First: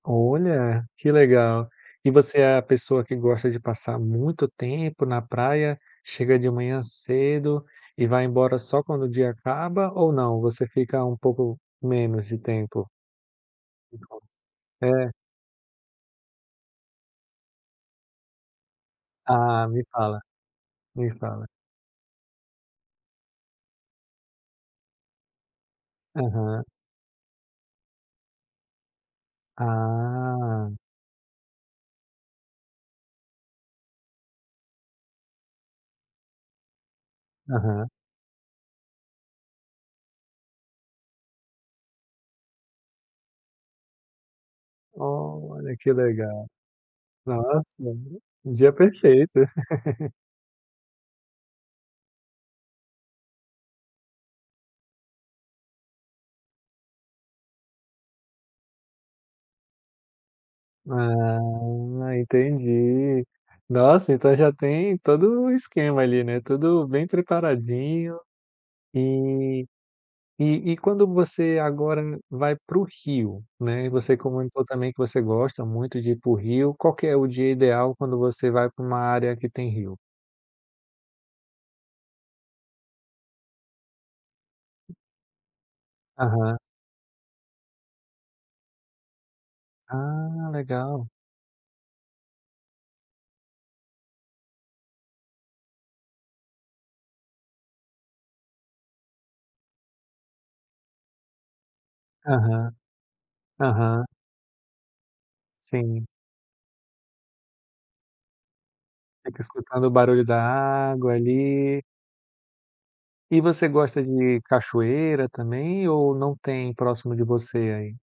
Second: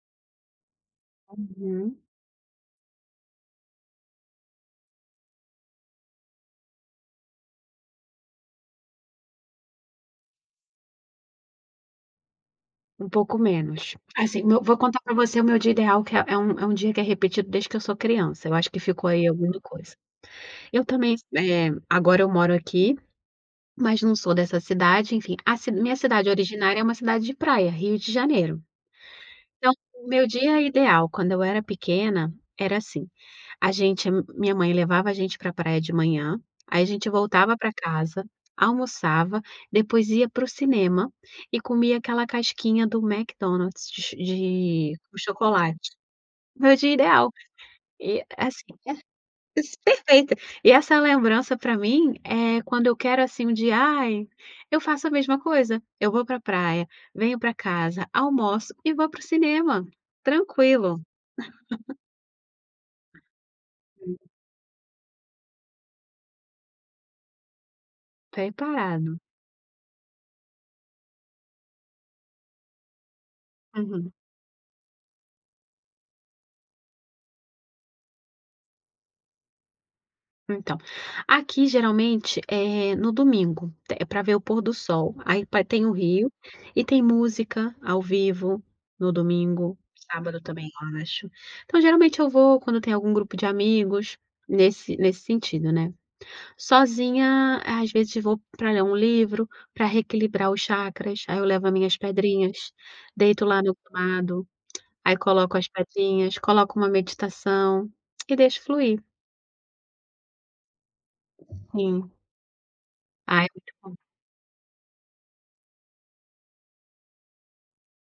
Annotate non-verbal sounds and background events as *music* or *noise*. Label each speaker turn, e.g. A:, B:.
A: Olha, que legal.
B: Uhum.
A: E você é a pessoa que gosta de passar muito tempo na praia, chega de manhã cedo e vai embora só quando o dia acaba? Ou não, você fica um pouco menos de tempo?
B: Um pouco menos.
A: Um pouco
B: Assim, no vou contar pra
A: É.
B: você o meu dia ideal, que é é um é um dia que é repetido desde que eu sou criança, eu acho que ficou aí alguma
A: Ah, me
B: coisa.
A: fala,
B: Eu
A: me
B: também
A: fala.
B: eh, agora eu moro aqui, mas não sou dessa cidade, enfim, a ci minha cidade
A: Aham.
B: originária é uma cidade de praia, Rio de Janeiro. Então, o meu dia
A: Ah.
B: ideal, quando eu era pequena era assim: a gente a minha mãe levava a gente pra praia de manhã, aí a gente voltava pra
A: Aham.
B: casa, almoçava, depois ia para o cinema e comia aquela casquinha do Mcdonald's de ch de o
A: Olha
B: chocolate.
A: que legal.
B: Meu dia ideal.
A: Nossa,
B: E assim,
A: dia
B: é,
A: perfeito.
B: es
A: *laughs*
B: perfeito. E essa lembrança, pra mim, eh, quando eu quero assim um dia, ai eu faço a mesma coisa: eu vou pra praia, venho pra casa, almoço e vou para o cinema, tranquilo. *laughs*
A: Ah, entendi. Nossa então já tem todo o esquema ali, né, tudo bem preparadinho.
B: Preparado.
A: E e e quando você agora vai para o rio, né, e
B: Uhum.
A: você comentou também que você gosta muito de ir para o rio, qual é o dia ideal quando você vai para uma área que tem rio?
B: Então, aqui geralmente é no domingo, é pra ver o pôr do sol, aí pa tem o rio,
A: Aham.
B: e tem música ao vivo no domingo, sábado
A: Ah,
B: também, eu
A: legal.
B: acho. Então geralmente eu vou quando tem algum grupo de amigos, nesse nesse sentido, né. Sozinha, às vezes vou para ler um livro, pra reequilibrar os chacras, aí eu levo as minhas pedrinhas,
A: Aham,
B: deito lá no
A: aham.
B: gramado, aí coloco as
A: Sim.
B: pedrinhas, coloco uma meditação, e deixo fluir.
A: Fica escutando o barulho da água ali.
B: Sim.
A: E
B: Ah, é
A: você
B: muito bom.
A: gosta de cachoeira também? Ou não tem próximo de você aí?